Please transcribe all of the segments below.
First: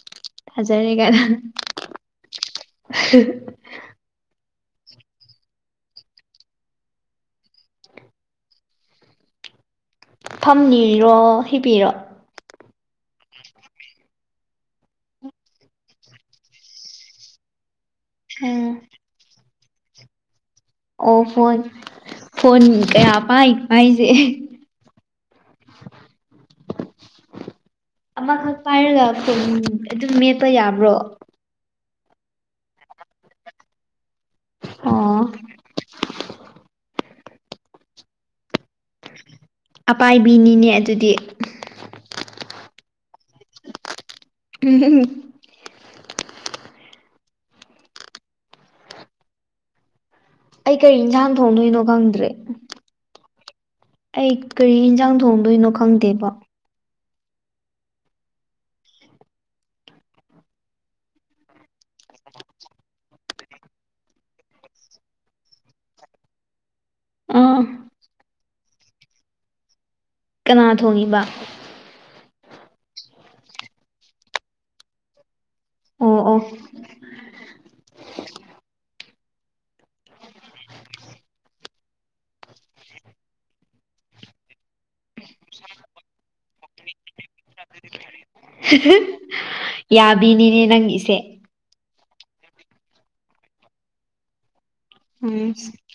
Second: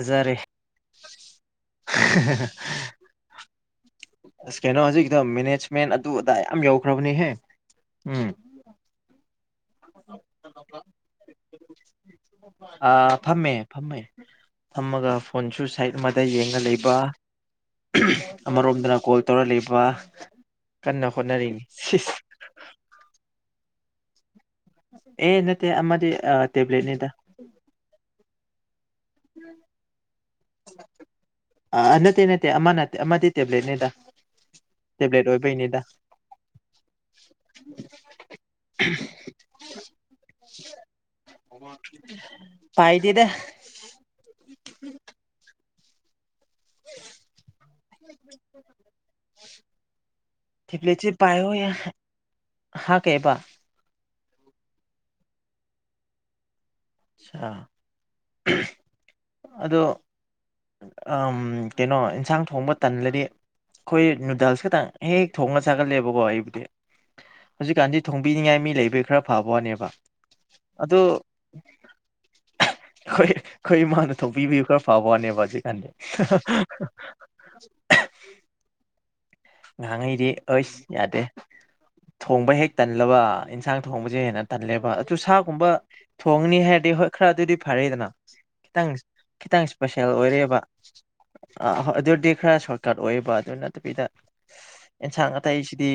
ꯍꯖꯔꯦ ꯐꯖꯔꯦ ꯀꯥꯏꯅ ꯀꯩꯅꯣ ꯍꯧꯖꯤꯛꯛꯇ ꯃꯦꯅꯦꯖꯃꯦꯟ ꯑꯗꯨ ꯑꯗꯥ ꯌꯥꯝ ꯌꯧꯈ꯭ꯔꯕꯅꯤꯍꯦ ꯎꯝ ꯐꯝꯅꯤꯔꯣ ꯍꯤꯕꯤꯔꯣ ꯑ ꯐꯝꯃꯦ ꯐꯝꯃꯦ ꯊꯝꯃꯒ ꯐꯣꯟꯁꯨ ꯁꯥꯏꯠ ꯑꯃꯗ ꯌꯦꯡꯉ ꯂꯩꯕ ꯎꯝ ꯑꯃꯔꯣꯝꯗꯅ ꯀꯣꯜ ꯇꯧꯔ ꯂꯩꯕ ꯀꯟꯅ ꯑꯣ ꯐꯣꯟꯣꯟ ꯍꯣꯠꯅꯔꯤꯅꯤ ꯁꯤꯁ ꯐꯣꯟꯣꯟ ꯀ ꯄꯥꯏ ꯄꯥꯏꯖꯦ ꯑꯦ ꯅꯠꯇ ꯑꯗꯤ ꯇꯦꯕ꯭ꯂꯠ ꯅꯗ ꯑꯃꯈꯛ ꯄꯥꯏꯔꯒ ꯄꯨꯝ ꯑꯗꯨꯝ ꯃꯦꯠꯄ ꯌꯥꯕ꯭ꯔꯣ ꯑ ꯅꯠꯇꯦ ꯅꯠꯇꯦ ꯑꯃ ꯅ ꯑꯃꯗꯤ ꯇꯦꯕ꯭ꯂꯦꯠꯅꯤꯗ ꯑꯣ ꯇꯦꯕ꯭ꯂꯦꯠ ꯑꯣꯏꯕꯩꯅꯤꯗ [inaudible] ꯑꯄꯥꯏꯕꯤꯅꯤꯅꯦ ꯑꯗꯨꯗꯤ ꯄꯥꯏꯗꯗ ꯎꯝ [unintelligible] ꯑꯩ ꯀꯔꯤ ꯊꯄꯂꯤ ꯏꯟꯁꯥꯡ ꯄꯥꯏꯣ ꯊꯣꯡꯗꯣꯏꯅꯣ ꯈꯪꯗ꯭ꯔꯦ ꯍꯥ ꯀꯩꯕ ꯑꯩ ꯀꯔꯤ ꯌꯦꯟꯁꯥꯡ ꯊꯣꯡꯗꯣꯏꯅꯣ ꯈꯪꯗꯦꯕ ꯑꯆꯥ ꯑꯗꯣ ꯀꯩꯅꯣ ꯑꯦꯟꯁꯥꯡ ꯊꯣꯡꯕ ꯇꯜꯂꯗꯤ ꯑꯩꯈꯣꯏ ꯅꯨꯗꯜꯁ ꯈꯇꯪ ꯍꯦꯛ ꯊꯣꯡꯅ ꯆꯒꯠꯂꯦꯕꯀꯣ ꯑꯩꯕꯨꯗꯤ ꯑꯥ ꯍꯧꯖꯤꯛꯀꯥꯟꯁꯤ ꯊꯣꯡꯕꯤꯅꯤꯡꯉꯥꯏ ꯃꯤ ꯂꯩꯕꯒꯤ ꯈꯔ ꯐꯕ ꯋꯥꯅꯦꯕ ꯀꯅꯥ ꯊꯣꯡꯉꯤꯕ ꯑꯩꯣꯏ ꯑꯩꯣꯏ ꯃꯥꯅ ꯊꯣꯛꯄꯤꯕꯤꯌꯨ ꯈꯔ ꯐꯥꯕꯅꯦꯕꯖꯤ ꯀꯅꯤꯗꯤ ꯑꯣ ꯑꯣ ꯉꯍꯥꯡꯉꯩꯗꯤ ꯑꯩꯁ ꯌꯥꯗꯦ ꯊꯣꯡꯕ ꯍꯦꯛ ꯇꯜꯂꯕ ꯏꯟꯁꯥꯡ ꯊꯣꯡꯕꯁꯦ ꯍꯦꯟꯅ ꯇꯜꯂꯦꯕ ꯑꯗꯨ ꯁꯥꯒꯨꯝꯕ ꯊꯣꯡꯅꯤ ꯍꯥꯏ ꯍ ꯈꯔ ꯑꯗꯨꯗꯤ ꯐꯔꯦꯗꯅ ꯈꯤꯇꯪ ꯈꯤꯇꯪ ꯏꯁꯄꯦꯁꯦꯜ ꯑꯣꯏꯔꯦꯕ ꯌꯥꯕꯤꯅꯤꯅꯦ ꯅꯪꯒꯤꯁꯦ ꯑ ꯍꫭ ꯑꯗꯨ ꯗꯤ ꯈꯔ ꯁꯣꯔꯠꯀꯠ ꯑꯣꯏꯌꯦꯕ ꯑꯗꯨ ꯅꯠꯇꯕꯤꯗ ꯑꯦꯟꯁꯥꯡ ꯎꯝ ꯑꯇꯩꯁꯤꯗꯤ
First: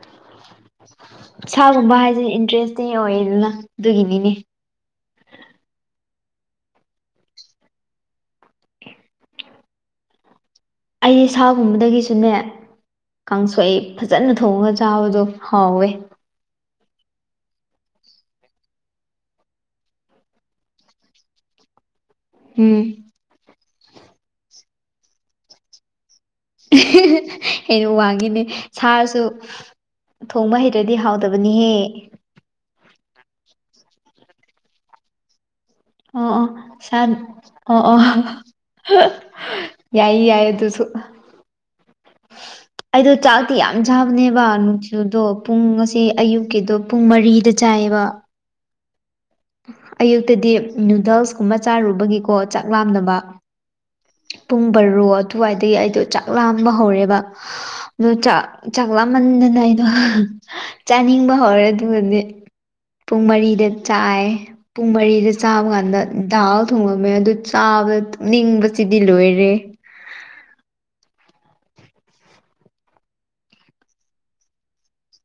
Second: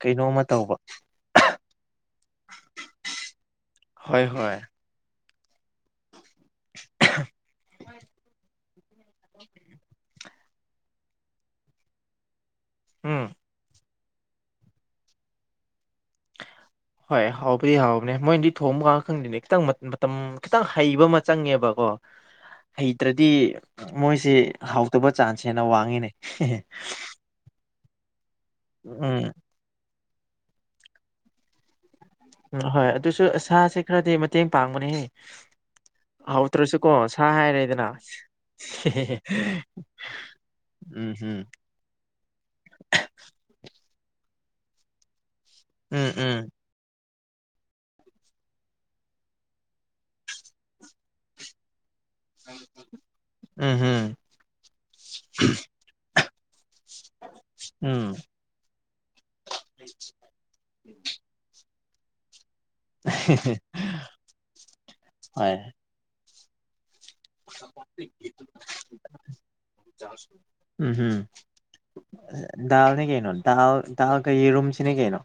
ꯀꯩꯅꯣꯃ ꯇꯧꯕ ꯁꯥꯒꯨꯝꯕ ꯍꯥꯏꯖꯤꯅ ꯏꯟꯇꯔꯦꯁꯇꯤ ꯑꯣꯏꯌꯦꯗꯅ ꯍꯣꯏ ꯑꯗꯨꯒꯤꯅꯤꯅꯦ ꯍꯣꯏ [unintelligible] ꯑꯩ ꯁꯥꯒꯨꯝꯕꯗꯒꯤꯁꯨꯅꯦ ꯎꯝ ꯀꯥꯡꯁꯣꯏ ꯐꯖꯅ ꯊꯣꯡꯉꯒ ꯆꯥꯕꯗꯣ ꯍꯥꯎꯋꯦ ꯍꯣꯏ ꯍꯥꯎꯕꯗꯤ ꯍꯥꯎꯕꯅꯦ ꯃꯣꯏꯗꯤ ꯊꯣꯡꯕ ꯀꯟ ꯈꯪꯗꫭꯅꯦ ꯈꯤꯇꯪ ꯃꯇꯝ ꯈꯤꯇꯪ ꯍꯩꯕ ꯑꯃ ꯆꯪꯉꯦꯕꯀꯣ ꯎꯝ ꯍꯩꯇ꯭ꯔꯗꯤ ꯃꯣꯏꯁꯦ ꯍꯥꯎꯇꯕ ꯆꯥꯟꯁ ꯍꯦꯟꯅ ꯋꯥꯡꯉꯤꯅꯦ ꯍ‌ꯦꯟꯅ ꯋꯥꯡꯉꯤꯅꯦ ꯁꯥꯁꯨ ꯎꯝ ꯊꯣꯡꯕ ꯍꯩꯇ꯭ꯔꯗꯤ ꯍꯥꯎꯇꯕꯅꯤꯍꯦ ꯍꯣꯏ ꯑꯗꯨꯁꯨ ꯁꯥꯁꯦ ꯈꯔꯗꯤ ꯃꯇꯦꯡ ꯄꯥꯡꯕꯅꯤ ꯍ‌ꯦ ꯑꯣ ꯑꯣ ꯍꯥꯎꯇ꯭ꯔꯁꯨꯀꯣ ꯁꯥ ꯑꯣ ꯍꯥꯏꯔꯦꯗꯅ ꯑꯣ ꯎꯝ ꯍꯝ ꯑꯗꯨ ꯆꯥꯛꯇꯤ ꯌꯥꯝ ꯆꯥꯕꯅꯦꯕ ꯅꯨꯡꯊꯤꯗꯣ ꯄꯨꯡ ꯑꯁꯦ ꯎꯝ ꯎꯝ ꯑꯌꯨꯛꯀꯤꯗꯣ ꯄꯨꯡ ꯃꯔꯤꯗ ꯆꯥꯏꯌꯦꯕ ꯑꯌꯨꯛꯇꯗꯤ ꯅꯨꯗꯜꯁꯀꯨꯝꯕ ꯆꯥꯔꯨꯕꯒꯤꯀꯣ ꯆꯥꯛ ꯂꯥꯝꯅꯕ ꯎꯝ ꯍꯝ ꯄꯨꯡ ꯕꯔꯣ ꯑꯗꯨꯋꯥꯏꯗꯒꯤ ꯑꯩꯗꯣ ꯆꯥꯛ ꯂꯥꯝꯕ ꯍꯧꯔꯦꯕ ꯎꯝ ꯑꯗꯣ ꯆꯥꯛ ꯆꯥꯛꯂꯥꯃꯟꯗꯅ ꯑꯩꯗꯣ ꯆꯥꯅꯤꯡꯕ ꯍꯧꯔ‌ꯦ ꯑꯗꯨꯒꯗꯤ ꯄꯨꯡ ꯃꯔꯤꯗ ꯆꯥꯏ ꯄꯨꯡ ꯃꯔꯤꯗ ꯍꯣꯏ ꯆꯥꯕ ꯀꯥꯟꯗ ꯗꯥꯜ ꯊꯣꯡꯉꯝꯃ‌ꯦ ꯑꯗꯨ ꯆꯥꯕꯗ ꯇꯨꯝꯅꯤꯡꯕ ꯎꯝ ꯍꯝ ꯗꯥꯜꯅꯤ ꯀꯩꯅꯣ ꯗꯥꯜ ꯗꯜꯀ ꯌ‌ꯦꯔꯨꯝꯁꯤꯅꯤ ꯀꯩꯅꯣ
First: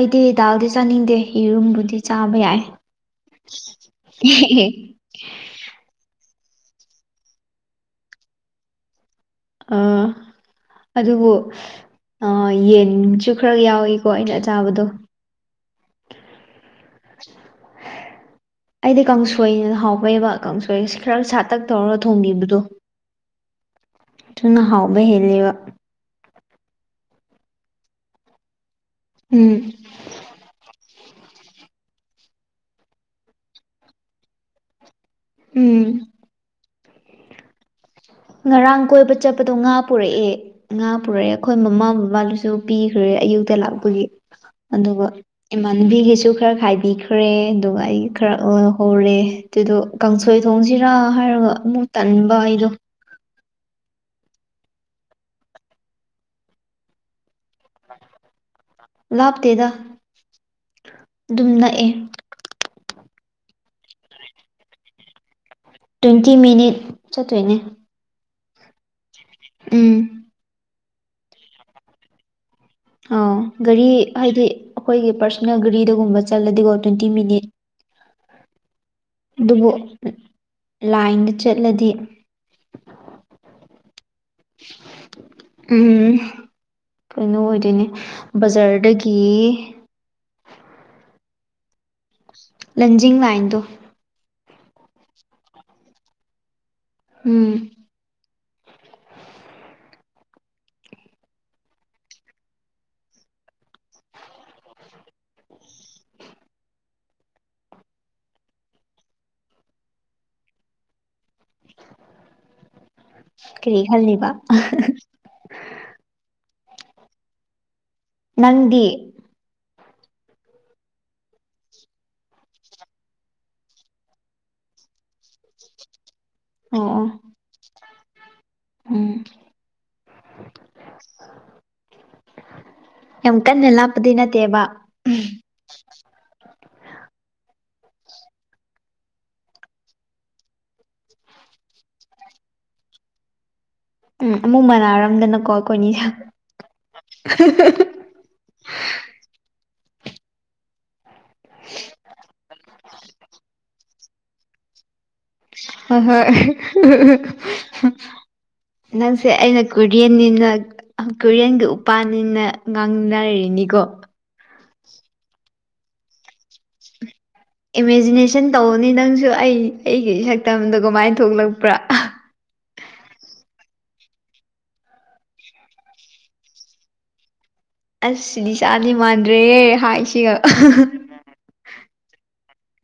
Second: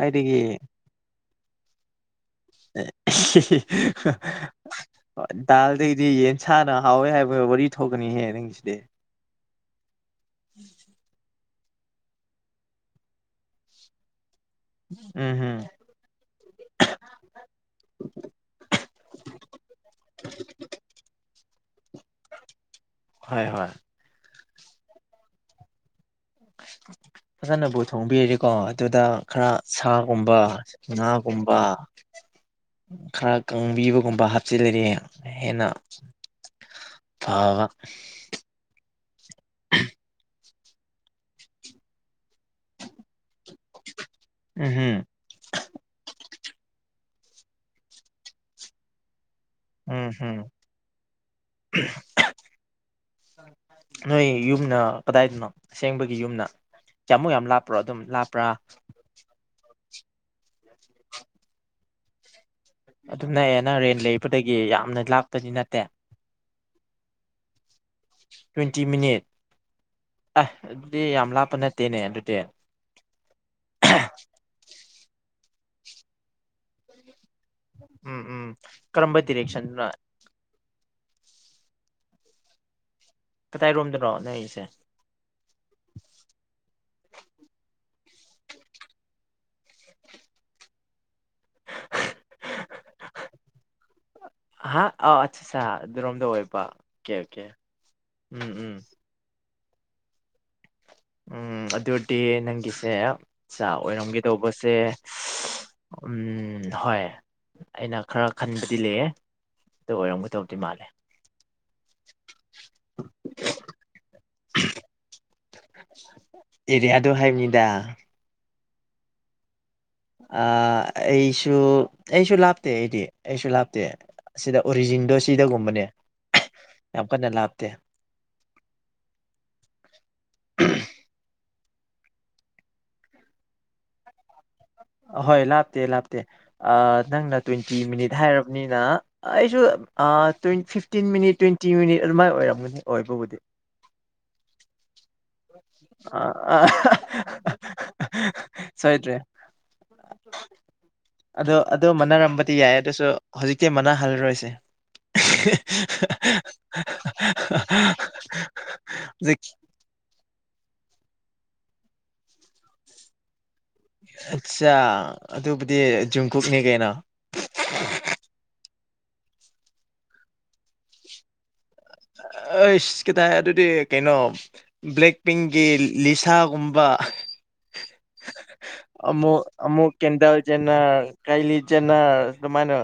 ꯑꯩꯗꯤ ꯗꯥꯜꯗꯤ ꯆꯥꯅꯤꯡꯗꯦ ꯌꯦꯔꯨꯝꯕꯨꯗꯤ ꯆꯥꯕ ꯌꯥꯏ ꯗꯜ ꯗꯩꯗꯤ ꯌ‍ꯦꯟ ꯁꯥꯅ ꯍꯥꯎꯋꯦ ꯍꯥꯏꯕꯩ ꯋꯥꯔꯤ ꯊꯣꯛꯒꯅꯤꯍꯦ ꯅꯪꯒꯤꯁꯤꯗꯤ ꯑ ꯑꯗꯨꯕꯨ ꯑ ꯌꯦꯟꯁꯨ ꯈꯔ ꯌꯥꯎꯏꯀꯣ ꯑꯩꯅ ꯑꯗꯨ ꯎꯝ ꯍꯝ ꯑꯩꯗꯤ ꯀꯥꯡꯁꯣꯏꯅ ꯍꯥꯎꯕꯩꯕ ꯀꯥꯡꯁꯣꯏꯁꯤ ꯈꯔ ꯁꯥꯇꯛ ꯇꯧꯔꯒ ꯊꯣꯡꯕꯤꯕꯗꯣ ꯍꯣꯏ ꯍꯣꯏ ꯊꯨꯅ ꯍꯥꯎꯕ ꯍ‌ꯦꯜꯂꯦꯕ ꯐꯖꯅꯕꯨ ꯊꯣꯡꯕꯤꯔꯗꯤꯀꯣ ꯑꯗꯨꯗ ꯈꯔ ꯎꯝ ꯁꯥꯒꯨꯝꯕ ꯉꯥꯒꯨꯝꯕ ꯈꯔ ꯀꯪꯕꯤꯕꯒꯨꯝꯕ ꯍꯥꯞꯆꯤꯜ ꯂꯗꯤ ꯍ‌ꯦꯟꯅ ꯎꯝ ꯐꯕ ꯉꯔꯥꯡ ꯀꯣꯏꯕ ꯆꯠꯄꯗꯣ ꯉꯥ ꯄꯨꯔꯛꯑꯦ ꯉꯥ ꯄꯨꯔꯛꯑꯦ ꯑꯩꯈꯣꯏ ꯃꯃꯥ ꯕꯕꯥ ꯒꯥꯁꯨ ꯁꯨ ꯄꯤꯈ꯭ꯔꯦ ꯑꯌꯨꯛꯇ ꯂꯥꯛꯄꯒꯤ ꯎꯝꯍꯨꯝ ꯑꯗꯨꯒ ꯏꯃꯥꯟꯅꯕꯤꯒꯤꯁꯨ ꯈꯔ ꯈꯥꯏꯕꯤ ꯈ꯭ꯔꯦ ꯑꯗꯨꯒ ꯑꯩ ꯈꯔ ꯑꫭꯏꯍꯧꯔꯦ ꯑꯗꯨꯗꯣ ꯎꯝ ꯍꯨꯝ ꯀꯥꯡꯁꯣꯏ ꯊꯣꯡꯁꯤꯔꯥ ꯍꯥꯏꯔꯒ ꯑꯃꯨꯛ ꯇꯟꯕ ꯑꯩꯗꯣ ꯅꯣꯏ ꯌꯨꯝꯅ ꯀꯗꯥꯏꯗꯅꯣ ꯑꯁꯦꯡꯕꯒꯤ ꯌꯨꯝꯅ ꯀꯌꯥꯃꯨꯛ ꯌꯥꯝ ꯂꯥꯞ ꯄꫪꫭ ꯑꯗꯨꯝ ꯂꯥꯞꯄ꯭ꯔꯥ ꯂꯥꯞꯇꯦꯗ ꯑꯗꯨꯝ ꯅꯛꯑꯦ ꯑꯗꯨꯝ ꯅꯛꯑꯌꯦ ꯅꯪ ꯔꯦꯟ ꯂꯩꯕꯗꯒꯤ ꯌꯥꯝꯅ ꯂꯞ ꯇ꯭ꯋꯦꯟꯇꯤ ꯃꯤꯅꯤꯠ ꯆꯠꯇꯣꯏꯅꯦ ꯇ꯭ꯋꯦꯟꯇꯤ ꯃꯤꯅꯤꯠ ꯎꯝ ꯑꯦ ꯑꯗꯨꯗꯤ ꯌꯥꯝ ꯂꯥꯞꯄ ꯅꯠꯇꯦꯅꯦ ꯑꯗꯨꯗꯤ ꯑ ꯒꯥꯔꯤ ꯍꯥꯏꯗꯤ ꯑꯩꯈꯣꯏꯒꯤ ꯄꯥꯔꯁꯣꯅꯦꯜ ꯒꯥꯔꯤꯗꯒꯨꯝꯕ ꯆꯠꯂꯗꯤꯀꯣ ꯇ꯭ꯋꯦꯟꯇꯤ ꯃꯤꯅꯤꯠ ꯎꯝ ꯎꯝ ꯀꯔꯝꯕ ꯑꯗꯨꯕꯨ ꯗꯤꯔꯦꯛꯁꯟꯅꯣ ꯂꯥꯏꯟꯗ ꯆꯠꯂꯗꯤ ꯀ ꯇꯏ ꯔꯣꯝꯗ ꯎꯝ ꯀꯩꯅꯣ ꯑꯣꯏꯗꯣꯏꯅꯦ ꯕꯖꯥꯔꯗꯒꯤ ꯂꯟꯖꯤꯡ ꯂꯥꯏꯟꯗꯣ ꯍꯥ ꯑꯥꯎ ꯑꯠ ꯑꯠꯆꯥ ꯑꯗꯨꯔꯣꯝꯗ ꯑꯣꯏꯕ ꯑꯣꯀꯦ ꯑꯣꯀꯦ ꯎꯝ ꯎꯝ ꯎꯝ ꯎꯝ ꯑꯗꯨꯗꯤ ꯅꯪꯒꯤꯁꯦ ꯆꯥꯛ ꯑꯣꯏꯔꯝꯒꯦ ꯇꯧꯕꯁꯦ ꯎꯝ ꯍꯣꯏ ꯑꯩꯅ ꯈꯔ ꯈꯟꯕꯗꯤ ꯂꯩꯌꯦꯦ ꯑꯗꯨ ꯑꯣꯏꯔꯝꯒ ꯇꯧꯗꯤ ꯃꯥꯜꯂꯦ ꯀꯔꯤ ꯈꯜꯅꯤꯕ ꯑꯦꯔꯤꯌꯥꯗꯣ ꯍꯥꯏꯕꯅꯤꯗ ꯅꯪꯗꯤ ꯑ ꯑꯩꯁꯨ ꯑꯩꯁꯨ ꯂꯥꯞꯇꯦ ꯑꯩꯗꯤ ꯑꯩꯁꯨ ꯂꯥꯞꯇꯦ ꯑꯁꯤꯗ ꯑꯣꯔꯤꯖꯤꯟꯗꯣ ꯁꯤꯗꯒꯨꯝꯕꯅꯦ ꯑꯣ ꯑꯣ ꯌꯥꯝ ꯀꯟꯅ ꯂꯥꯞꯇꯦ ꯎꯝ ꯌꯥꯝ ꯀꯟꯅꯂ ꯄꯗꯤꯅ ꯇꯕ ꯍꯣꯏ ꯂꯥꯞꯇꯤ ꯂꯥꯞꯇꯤ ꯅꯛꯅ ꯗꯣꯢ ꯃꯤꯅꯤꯠ ꯍꯥꯏꯔꯕꯅꯤꯅ ꯑꯩꯁꯨ꯭ ꯐꯤꯐꯇꯤꯟ ꯃꯤꯅꯤꯠ ꯇ꯭ꯋꯦꯟꯇꯤ ꯃꯤꯅꯤꯠ ꯑꯗꯨꯃꯥꯏꯅ ꯑꯣꯏꯔꯝꯅꯤ ꯑꯣꯏꯕꯕꯨꯗꯤ ꯎꯝ ꯃꯅꯔ ꯑ ꯑ ꯁꯣꯏꯗ꯭ꯔꯤ ꯑꯣ ꯑꯗꯨ ꯃꯅꯔꯝꯕꯗꯤ ꯌꯥꯏ ꯑꯗꯨꯁꯨ ꯍꯧꯖꯤꯛꯇꯤ ꯃꯥꯟꯅꯍꯜꯂꯔꯣꯏꯁ [inaudible] ꯍ ꯍꯣꯏ ꯅꯪꯁꯦ ꯍꯧꯖꯤꯛ ꯑꯩꯅ ꯀꯨꯔꯤꯌꯟꯅꯤꯅ ꯀꯣꯔꯤꯌꯟꯒꯤ ꯎꯄꯥꯅꯤꯅ ꯉꯥꯡꯅꯔꯤꯅꯤꯀꯣ ꯑꯆꯥ ꯑꯗꯨꯕꯨꯗꯤ ꯖꯨꯝꯀꯨꯨꯞꯅꯤ ꯀꯩꯅꯣ ꯏꯃꯦꯖꯤꯅꯦꯁꯟ ꯇꯧꯕꯅꯤ ꯅꯪꯁꯨ ꯑꯩ ꯑꯩꯒꯤ ꯁꯛꯇꯝꯗꯣ ꯀꯃꯥꯏꯅ ꯊꯣꯛꯂꯛꯄ ꯑꯩꯁ ꯀꯇ ꯍꯥꯏ ꯑꯗꯨꯗꯤ ꯀꯩꯅꯣ ꯕ꯭ꯂꯦꯛ ꯄꯤꯡꯀꯤ ꯂꯤꯁꯥꯒꯨꯝꯕ ꯑꯁ ꯁꯤꯗꯤ ꯆꯥꯗꯤ ꯑꯃꯨ ꯃꯥꯟꯗ꯭ꯔꯦꯍꯦ ꯑꯃꯨꯛ ꯀꯗ ꯍꯥꯏꯁꯤꯒ ꯆꯦꯅ ꯀꯥꯏ ꯆꯦꯟꯅꯔ ꯑꯗꯨꯃꯥꯏꯅ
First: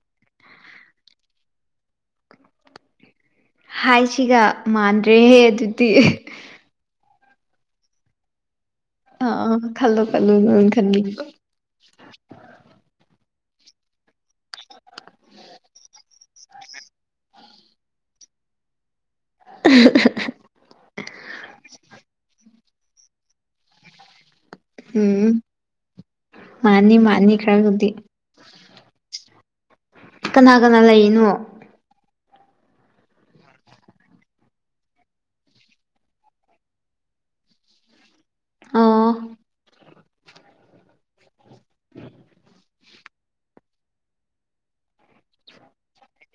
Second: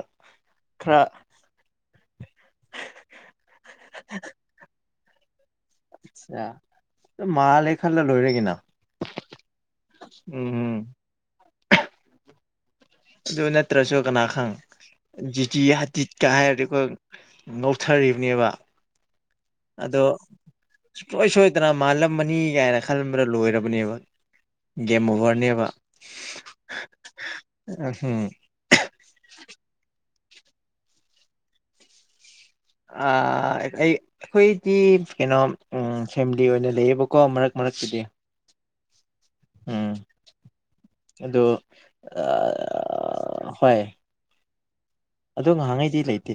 ꯈꯔ ꯍꯥꯏꯁꯤꯒ ꯃꯥꯟꯗ꯭ꯔꯦꯍꯦ ꯑꯗꯨꯗꯤ ꯑꯠꯆꯥ ꯃꯥꯜꯂꯦ ꯈꯜꯂ ꯂꯣꯏꯔꯦꯒꯤꯅ ꯑꯥ ꯈꯜꯂꯣ ꯄꯜꯂꯣ ꯂ ꯎꯝ ꯈꯟꯅꯤ ꯑꯗꯨꯖꯅꯦꯠꯇ꯭ꯔꯁꯣ ꯀꯅꯥ ꯈꯪ ꯖꯤꯇꯤ ꯍꯥꯖꯤꯠꯀ ꯍꯥꯏꯔꯗꯤ ꯑꯩꯈꯣꯏ ꯅꯧꯊꯔꯤꯕꯅꯦꯕ ꯑꯗꯣ ꯁꯨꯡꯁꯣꯏ ꯁꯣꯏꯗꯅ ꯃꯥꯜꯂꯝꯃꯅꯤ ꯀꯥꯏꯅ ꯈꯟꯕ꯭ꯔꯥ ꯂꯣꯏꯔꯕꯅꯦꯕ ꯒꯦꯝ ꯎꯝ ꯑꯣꯚꯔꯅꯦꯕ [inaudible] ꯃꯥꯅꯤ ꯃꯥꯅꯤ ꯈꯔꯕꯨꯗꯤ ꯀꯅꯥ ꯀꯅꯥ ꯂꯩꯅꯣ ꯑꯩ ꯑꯩꯈꯣꯏꯗꯤ ꯀꯩꯅꯣ ꯐꯦꯃꯤꯂꯤ ꯑꯣꯏꯅ ꯂꯩꯌꯦꯕꯀꯣ ꯃꯔꯛ ꯍꯛꯇꯗꯤ ꯑꯥ ꯎꯝ ꯑꯣ ꯍꯣꯏ ꯑꯗꯣ ꯉꯥꯏꯍꯥꯛꯉꯩꯗꯤ ꯂꯩꯇꯦ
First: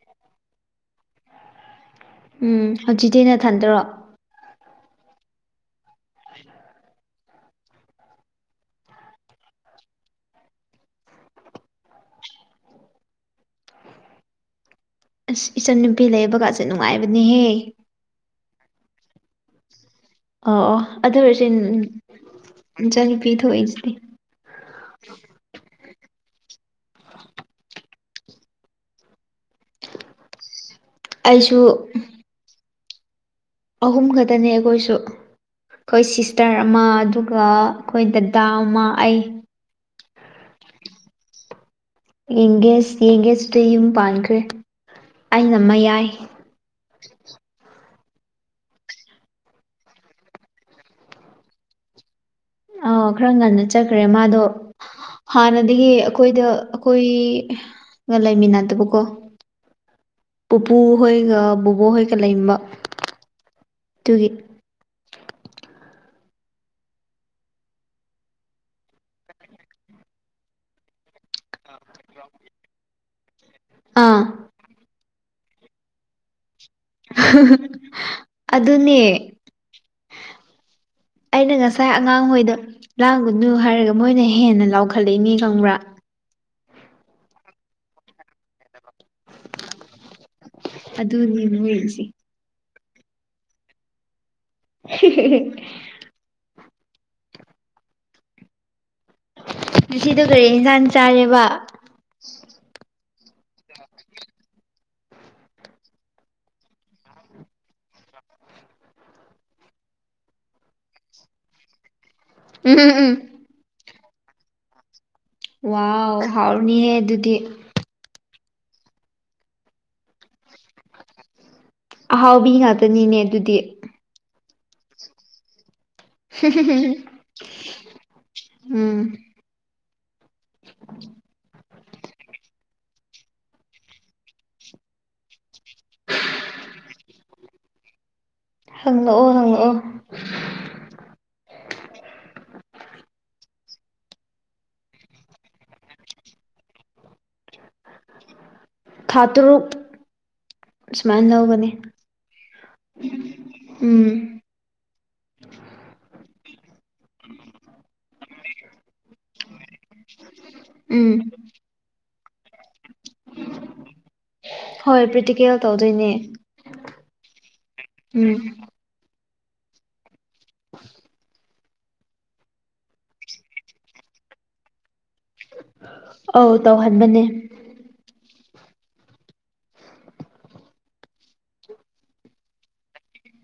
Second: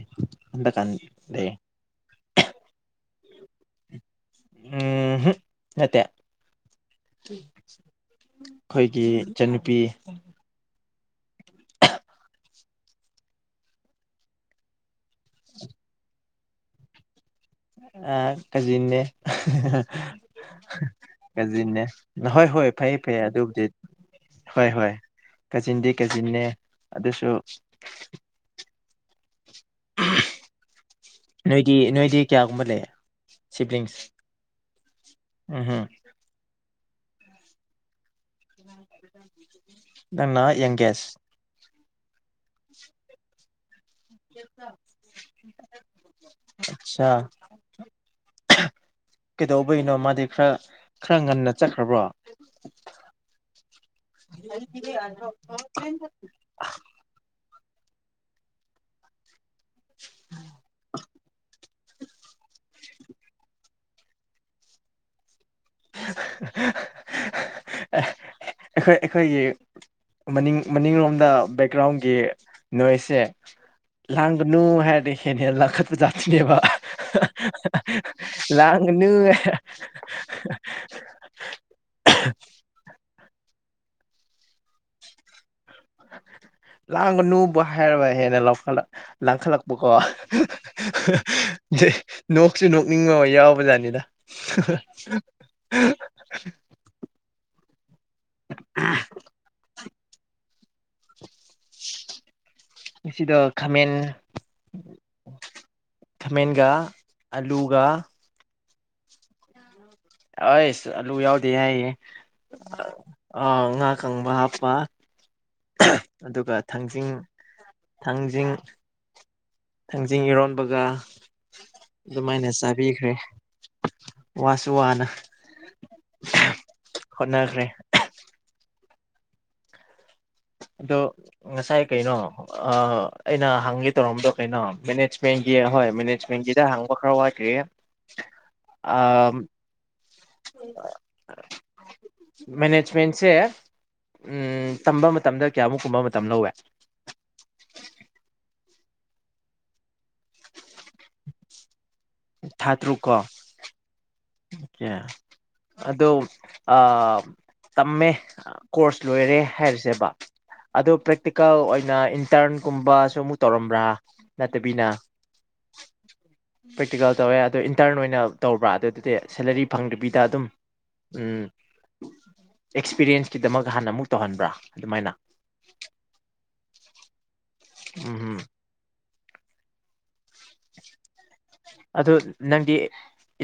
ꯍꯟꯗꯛꯀꯥꯟ ꯂꯩꯦ ꯎꯝ ꯍꯧꯖꯤꯛꯇꯤ ꯅ ꯊꯟꯗꯔꯣ ꯎꯝ ꯅꯠꯇ ꯑꯩꯈꯣꯏꯒꯤ ꯏꯆꯟꯅꯨꯄꯤ [inaudible] ꯑꯁ ꯏꯆꯟ ꯅꯨꯄꯤ ꯂꯩꯕꯒꯁꯦ ꯅꯨꯡꯉꯥꯏꯕꯅꯦꯍꯦ ꯀꯖꯤꯅꯦ ꯑꯣ ꯑꯣ ꯑꯗꯨ ꯑꯣꯏꯔꯁꯨ ꯀꯖꯤꯅꯦ ꯍꯣꯏ ꯍꯣꯏ ꯐꯩ ꯐꯩ ꯏꯆꯟꯅꯨꯄꯤ ꯑꯗꯨꯕꯨꯗꯤ ꯊꯣꯛꯏꯁꯤꯗꯤ ꯍꯣꯏ ꯍꯣꯏ ꯀꯥꯖꯤꯟꯗꯤ ꯀꯥꯖꯤꯟꯅꯦ ꯑꯗꯨꯁꯨ ꯑꯩꯁꯨ ꯅꯣꯏꯗꯤ ꯅꯣꯏꯗꯤ ꯀꯌꯥꯒꯨꯝꯕ ꯂꯩ ꯁꯤꯕ꯭ꯂꯤꯡꯁ ꯑꯍꯨꯝ ꯈꯛꯇꯅꯦ ꯑꯩꯈꯣꯏꯁꯨ ꯎꯝꯝ ꯑꯩꯈꯣꯏ ꯁꯤꯁꯇꯔ ꯑꯃ ꯑꯗꯨꯒ ꯑꯩꯈꯣꯏꯗ ꯉꯅꯥ ꯌꯦꯡ ꯀꯦꯁ ꯌꯦꯡꯒꯦ ꯌꯦꯡꯒꯦ ꯁꯤꯇꯝ ꯄꯥꯟꯈ꯭ꯔꯦ ꯑꯩꯅ ꯑꯃ ꯌꯥꯏ ꯀꯩꯗꯧꯕꯒꯤꯅꯣ ꯃꯥꯗꯤ ꯈꯔ ꯈꯔ ꯉꯟꯅ ꯆꯠꯈ꯭ꯔꯕ꯭ꯔꯣ ꯑ ꯈꯔ ꯉꯟꯅ ꯆꯠꯈ꯭ꯔꯦ ꯃꯥꯗꯣ ꯍꯥꯟꯅꯗꯒꯤ ꯑꯩꯈꯣꯏꯗ ꯑꯩꯈꯣꯏ ꯂꯩꯃꯤꯟꯅꯗꯕꯀꯣ ꯄꯨꯄꯨ ꯍꯣꯏꯒ ꯕꯣꯕꯣꯍꯣꯏꯒ ꯂꯩꯕ ꯇꯒꯤ [inaudible] [unintelligible] ꯑꯩꯈꯣꯏ ꯑꯩꯈꯣꯏꯒꯤ ꯃꯅꯤꯡ ꯃꯅꯤꯡꯂꯣꯝꯗ ꯕꯦꯛꯒ꯭ꯔꯥꯎꯟꯒꯤ ꯅꯣꯏꯁꯁꯦ ꯑꯥ ꯂꯒꯅꯨ ꯍꯥꯏꯔ ꯍꯦꯅꯦ ꯂ ꯀ ꯆꯥꯠꯅꯦꯕ ꯑꯗꯨꯅꯦ ꯂꯥꯡꯒꯅ ꯑꯩꯅ ꯉꯁꯥꯏ ꯑꯉꯥꯡꯍꯣꯏꯗ ꯂꯥꯡꯒꯅꯨ ꯍꯥꯏꯔꯒ ꯃꯣꯏꯅ ꯍꯦꯟꯅ ꯂꯥꯎꯈꯠꯂꯛꯏꯅꯦ ꯈꯪꯕ꯭ꯔꯥ ꯂꯥꯡꯒꯅꯨꯕ ꯍꯥꯏꯔꯕ ꯍꯦꯟꯅꯠꯂ ꯂꯥꯡꯈꯠꯂꯛꯄꯀꯣ ꯑꯗꯨꯅꯤ ꯃꯣꯏꯔꯤꯁꯦ ꯅꯣꯛꯁꯨ ꯅꯣꯛ ꯅꯤꯡꯉ ꯌꯥꯎꯕꯖꯥꯠꯅꯤꯗ [inaudible] [unintelligible] ꯉꯁꯤꯗ ꯀꯔꯤ ꯏꯟꯁꯥꯡ ꯆꯥꯔꯦꯕ ꯑꯁꯤꯗ ꯈꯥꯃꯦꯟ ꯈꯥꯃꯦꯟꯒ ꯑꯂꯨꯒ ꯑꯩꯁ ꯑꯂꯨ ꯌꯥꯎꯗꯦ ꯍꯥꯏꯌꯦ ꯎꯝ ꯎꯝ ꯎꯝ ꯑꯥ ꯉꯥ ꯀꯪꯕ ꯍꯥꯞꯄ ꯋꯥꯎ ꯑꯗꯨꯒ ꯍꯥꯎꯔꯅꯤꯍꯦ ꯊꯥꯡꯖꯤꯡ ꯑꯗꯨꯗꯤ ꯊꯥꯡꯖꯤꯡ ꯊꯥꯡꯖꯤꯡ ꯏꯔꯣꯟꯕꯒ ꯑꯗꯨꯃꯥꯏꯅ ꯑꯍꯥꯎꯕꯤ ꯉꯥꯛꯇꯅꯤꯅꯦ ꯑꯗꯨꯗꯤ ꯋꯥꯁꯨꯋꯥꯅ ꯍ ꯎꯝ ꯑꯗꯣ ꯉꯁꯥꯏ ꯀꯩꯅꯣ ꯑꯩꯅ ꯍꯪꯒꯦ ꯇꯧꯔꯝꯕꯗꯣ ꯀꯩꯅꯣ ꯃꯦꯅꯦꯖꯃꯦꯟꯒꯤ ꯏ ꯍꯣꯏ ꯃꯦꯅꯦꯖꯃꯦꯟꯒꯤꯗ ꯍꯥꯡꯕ ꯈꯔ ꯋꯥꯠꯈ꯭ꯔꯦ ꯍꯪꯂꯛꯑꯣ ꯍꯪꯛꯑꯣ ꯃꯦꯅꯦꯖꯃꯦꯟꯁꯦ ꯎꯝ ꯇꯝꯕ ꯃꯇꯝꯗ ꯀꯌꯥꯃꯨꯛ ꯀꯨꯝꯕ ꯃꯇꯝ ꯂꯧꯋꯦ ꯊꯥ ꯇꯔꯨꯛ ꯁꯨꯃꯥꯏꯅ ꯂꯧꯒꯅꯤ ꯊꯥ ꯇꯔꯨꯛ ꯀꯣ ꯎꯝ ꯑꯣꯀꯦ ꯑꯗꯣ ꯇꯝꯃꯦ ꯀꯣꯔꯁ ꯂꯣꯏꯔꯦ ꯍꯥꯏꯔꯤꯁꯦꯕ ꯑꯗꯨꯗ ꯎꯝ ꯄ꯭ꯔꯦꯛꯇꯤꯀꯦꯜ ꯑꯣꯏꯅ ꯏꯟꯇꯔꯟꯒꯨꯝꯕꯁꯨ ꯑꯃꯨꯛ ꯇꯧꯔꯝꯕ꯭ꯔꯥ ꯅꯠꯇꯕꯤꯅ ꯀꯌꯥ ꯇꯧꯗꯣꯏꯅꯦ ꯄ꯭ꯔꯦꯛꯇꯤꯀꯦꯜ ꯇꯧꯋꯦ ꯑꯗꯣ ꯏꯟꯇꯔꯟ ꯑꯣꯏꯅ ꯎꯝ ꯇꯧꯕ꯭ꯔꯥ ꯑꯗꯨ ꯑꯗꯨꯗꯤ ꯁꯦꯂꯔꯤ ꯐꯪꯗ꯭ꯕꯤꯗ ꯑꯗꯨꯝ ꯎꯝ ꯑꯦꯛꯁꯄꯤꯔꯤꯌꯦꯟꯁꯀꯤꯗꯃꯛ ꯍꯥꯟꯅ ꯑꯃꯨꯛ ꯇꯧꯍꯟꯕ꯭ꯔꯥ ꯑꯗꯨꯃꯥꯏꯅ ꯑꯧ ꯇꯧꯍꯟꯕꯅꯦ ꯎꯝꯝ [inaudible] [unintelligible] ꯑꯗꯨ ꯅꯪꯗꯤ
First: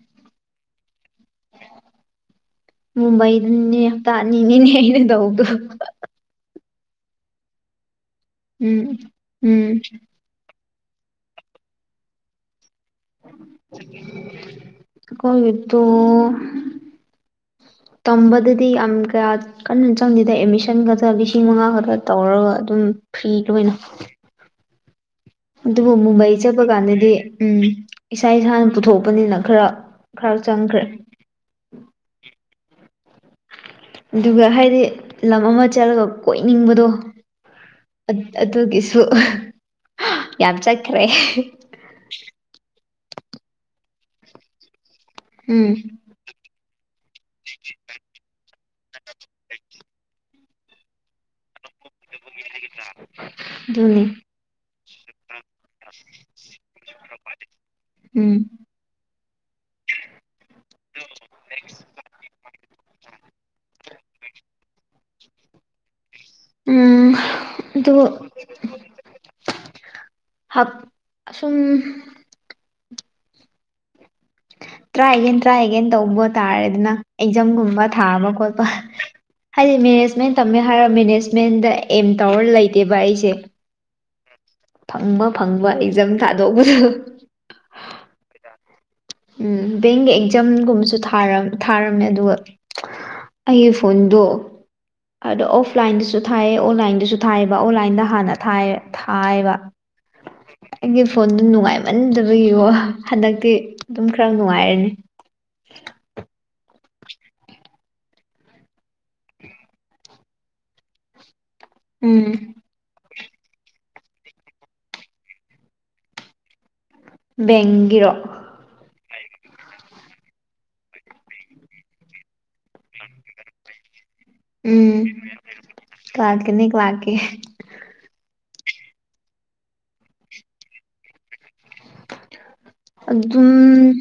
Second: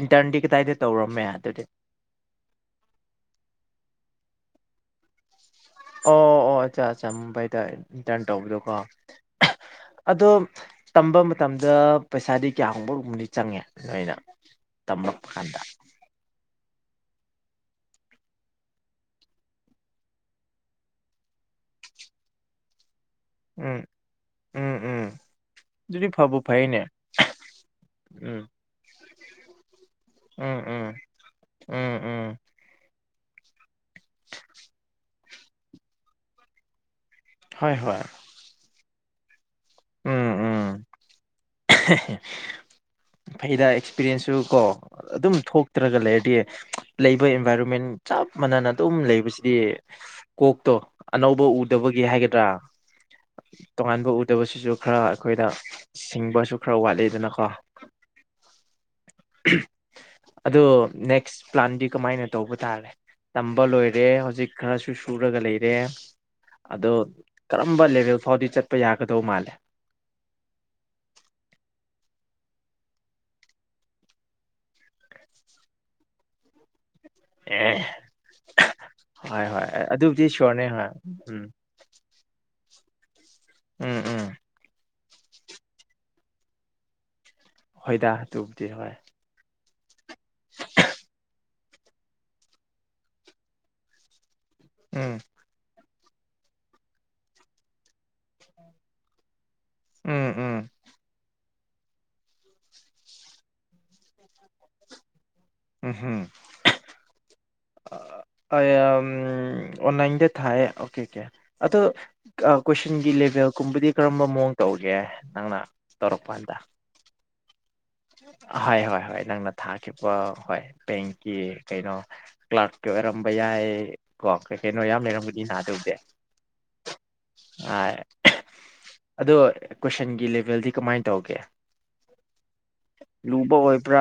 ꯏꯟꯇꯔꯟꯗꯤ ꯀꯗꯥꯏꯗ ꯇꯧꯔꯝꯃꯦ ꯑꯗꯨꯗꯤ ꯃꯨꯝꯕꯩꯗꯨꯅꯤꯅꯦ ꯍꯞꯇꯥꯅꯤꯅꯤꯅꯦ ꯑꯩꯅ ꯇꯧꯕꯗꯣ ꯆ ꯆꯃꯝꯕ ꯍꯥꯏꯗ ꯏꯟꯇꯔꯟ ꯇꯧꯕꯗꯣꯀꯣ ꯎꯝ ꯎꯝ ꯑꯗꯣ ꯇꯝꯕ ꯃꯇꯝꯗ ꯄꯩꯁꯥꯗꯤ ꯀꯌꯥꯒꯨꯝꯕ ꯔꯨꯝꯝꯗꯤ ꯆꯪꯉꯦ ꯅꯣꯏꯅ ꯇꯝꯂꯛꯄ ꯀꯥꯟꯗ ꯑꯩꯈꯣꯏꯒꯤꯗꯣ [inaudible] ꯇꯝꯕꯗꯗꯤ ꯌꯥꯝ ꯀꯌꯥ ꯀꯟꯅ ꯆꯪꯗꯦꯗ ꯑꯦꯠꯃꯤꯁꯟ ꯈꯛꯇ ꯂꯤꯁꯤꯡ ꯃꯉꯥ ꯈꯛꯇ ꯇꯧꯔꯒ ꯑꯗꯨꯝ ꯐ꯭ꯔꯤ ꯂ ꯑꯣꯏꯅ ꯎꯝ ꯎꯝ ꯎꯝ ꯑꯗꯨꯕꯨ ꯑꯗꯨꯗꯤ ꯐꯕꯨ ꯃꯨꯝꯕꯩ ꯆꯠꯄ ꯐꯩꯅꯦ ꯀꯥꯟꯗꯗꯤ ꯎꯝ ꯏꯁꯥ ꯎꯝ ꯏꯁꯥꯅ ꯄꯨꯊꯣꯛꯄꯅꯤꯅ ꯈꯔ ꯈꯔ ꯎꯝ ꯆꯪꯈ꯭ꯔꯦ ꯎꯝ ꯎꯝ ꯎꯝ ꯑꯗꯨꯒ ꯍꯥꯏꯗꯤ ꯂꯝ ꯑꯃ ꯆꯠꯂꯒ ꯀꯣꯏꯅꯤꯡꯕꯗꯣ ꯍꯣꯏ ꯍꯣꯏ ꯑꯗꯨꯒꯤꯁꯨ ꯎꯝ ꯌꯥꯝ ꯎꯝ ꯆꯠꯈ꯭ꯔꯦ ꯐꯩꯗ ꯑꯦꯛꯁꯄꯤꯔꯤꯌꯦꯟꯁꯁꯨ ꯀꯣ ꯑꯗꯨꯝ ꯎꯝ ꯊꯣꯛꯇ꯭ꯔꯒ ꯂꯩꯔꯗꯤ ꯂꯩꯕ ꯏꯟꯚꯥꯏꯔꯣꯟꯃꯦꯟ ꯆꯞ ꯃꯥꯟꯅꯅ ꯑꯗꯨꯝ ꯂꯩꯕꯁꯤꯗꯤ ꯀꯣꯛꯇꯣ ꯑꯅꯧꯕ ꯎꯗꯕꯒꯤ ꯍꯥꯏꯒꯗ꯭ꯔꯥ ꯑꯗꯨꯅꯤ ꯇꯣꯉꯥꯟꯕ ꯎꯗꯕꯁꯤꯁꯨ ꯈꯔ ꯑꯩꯈꯣꯏꯗ ꯁꯤꯡꯕ ꯈꯔ ꯋꯥꯠꯂꯤꯗꯅꯀꯣ ꯎꯝ ꯑꯗꯣ ꯅꯦꯛꯁ ꯄ꯭ꯂꯥꯟꯗꯤ ꯀꯃꯥꯏꯅ ꯇꯧꯕ ꯇꯥꯔꯦ ꯇꯝꯕ ꯂꯣꯏꯔꯦ ꯍꯧꯖꯤꯛ ꯈꯔꯁꯨ ꯁꯨꯔꯒ ꯂꯩꯔꯦ ꯑꯗꯣ ꯎꯝ ꯀꯔꯝꯕ ꯑꯗꯨ ꯂꯦꯚꯦꯜ ꯐꯥꯎꯗꯤ ꯆꯠꯄ ꯌꯥꯒꯗꯧ ꯃꯥꯜꯂꯦ ꯍꯥꯞ ꯑ ꯁꯨꯝ ꯇꯔꯥꯒꯦꯟ ꯇ꯭ꯔꯥ ꯍꯒꯦꯟ ꯇꯧꯕ ꯇꯥꯔꯦꯗꯅ ꯑꯦ ꯑꯦꯛꯖꯥꯝꯒꯨꯝꯕ ꯊꯥꯕ ꯈꯣꯠꯄ ꯍꯣꯏ ꯍꯣꯏ ꯍꯥꯏꯗꯤ ꯑꯗꯨꯕꯨꯗꯤ ꯃꯦꯅꯦꯖꯃꯦꯟ ꯇꯝꯃꯦ ꯁꯤꯌꯣꯔꯅꯦ ꯍꯥꯏꯔ ꯍꯣꯏ ꯎꯝ ꯃꯦꯅꯦꯖꯃꯦꯟꯗ ꯑꯦꯝ ꯇꯧꯔ ꯂꯩꯇꯦꯕ ꯑꯩꯁꯦ ꯎꯝ ꯎꯝ ꯐꯪꯕ ꯐꯪꯕ ꯑꯦꯖꯝ ꯊꯥꯗꯣꯛꯧꯕꯗ ꯍꯣꯏꯗꯥ ꯑꯗꯨꯕꯨꯗꯤ ꯍꯣꯏ ꯎ ꯕꯦꯡꯒꯤ ꯑꯦꯛꯖꯥꯝꯒꯨꯝꯕꯁꯨ ꯊꯥꯔ ꯊꯥꯔꯝꯃꯦ ꯑꯗꯨꯒ ꯑꯩꯒꯤ ꯐꯣꯟꯗꯣ ꯎꯝ ꯑꯗꯣ ꯑꯣꯐꯂꯥꯏꯟꯗ ꯊꯥꯏꯑ ꯑꯣꯟꯂꯥꯏꯟꯗꯁꯨ ꯊꯥꯏꯑꯕ ꯑꯣꯟꯂꯥꯏꯟꯗ ꯍꯥꯟꯅ ꯊꯥꯏꯕ ꯎꯝ ꯎꯝ ꯑꯩꯒꯤ ꯐꯣꯟꯗꯨ ꯅꯨꯡꯉꯥꯏꯃꯟꯗꯕ ꯌꯦꯉꯣ ꯍꯟꯗꯛꯇꯤ ꯑꯗꯨꯝ ꯈꯔ ꯅꯨꯡꯉꯥꯏꯔꯅꯤ ꯎꯝ ꯍꯝ ꯝ ꯑꯣꯟꯅꯥꯥꯏꯟꯗ ꯊꯥꯏ ꯑꯣꯀꯦ ꯑꯣꯀꯦ ꯑꯗꯣ ꯎꯝ ꯀꯣꯏꯁꯟꯒꯤ ꯇꯕꯦꯜ ꯀꯨꯝꯕꯗꯤ ꯀꯔꯝꯕ ꯃꯑꯣꯡ ꯇꯧꯒꯦ ꯅꯪꯅ ꯇꯧꯔꯛꯄꯥꯟꯗ ꯕ ꯍ ꯍꯣꯏ ꯍꯣꯏ ꯅꯪꯅ ꯊꯥꯈꯤꯕ ꯍꯣꯏ ꯕꯦꯡꯀꯤ ꯀꯩꯅꯣ ꯀ꯭ꯂꯥꯛꯀꯤ ꯑꯣꯏꯔꯝꯕ ꯌꯥꯏ ꯀꯣ ꯀꯩ ꯀꯩꯅꯣ ꯎꯝ ꯌꯥꯝ ꯂꯩꯔꯝꯒꯗꯤ ꯅꯥ ꯇꯧꯗꯦ ꯀ꯭ꯂꯥꯛꯀꯤꯅꯤ ꯀ꯭ꯂꯥꯛꯀꯤ ꯑ ꯑꯗꯣ ꯀꯣꯏꯁꯟꯒꯤ ꯂꯦꯚꯦꯜꯗꯤ ꯀꯃꯥꯏꯅ ꯇꯧꯒꯦ ꯑꯗꯨ ꯂꯨꯕ ꯑꯣꯏꯕ꯭ꯔꯥ ꯑꯗꯨꯝ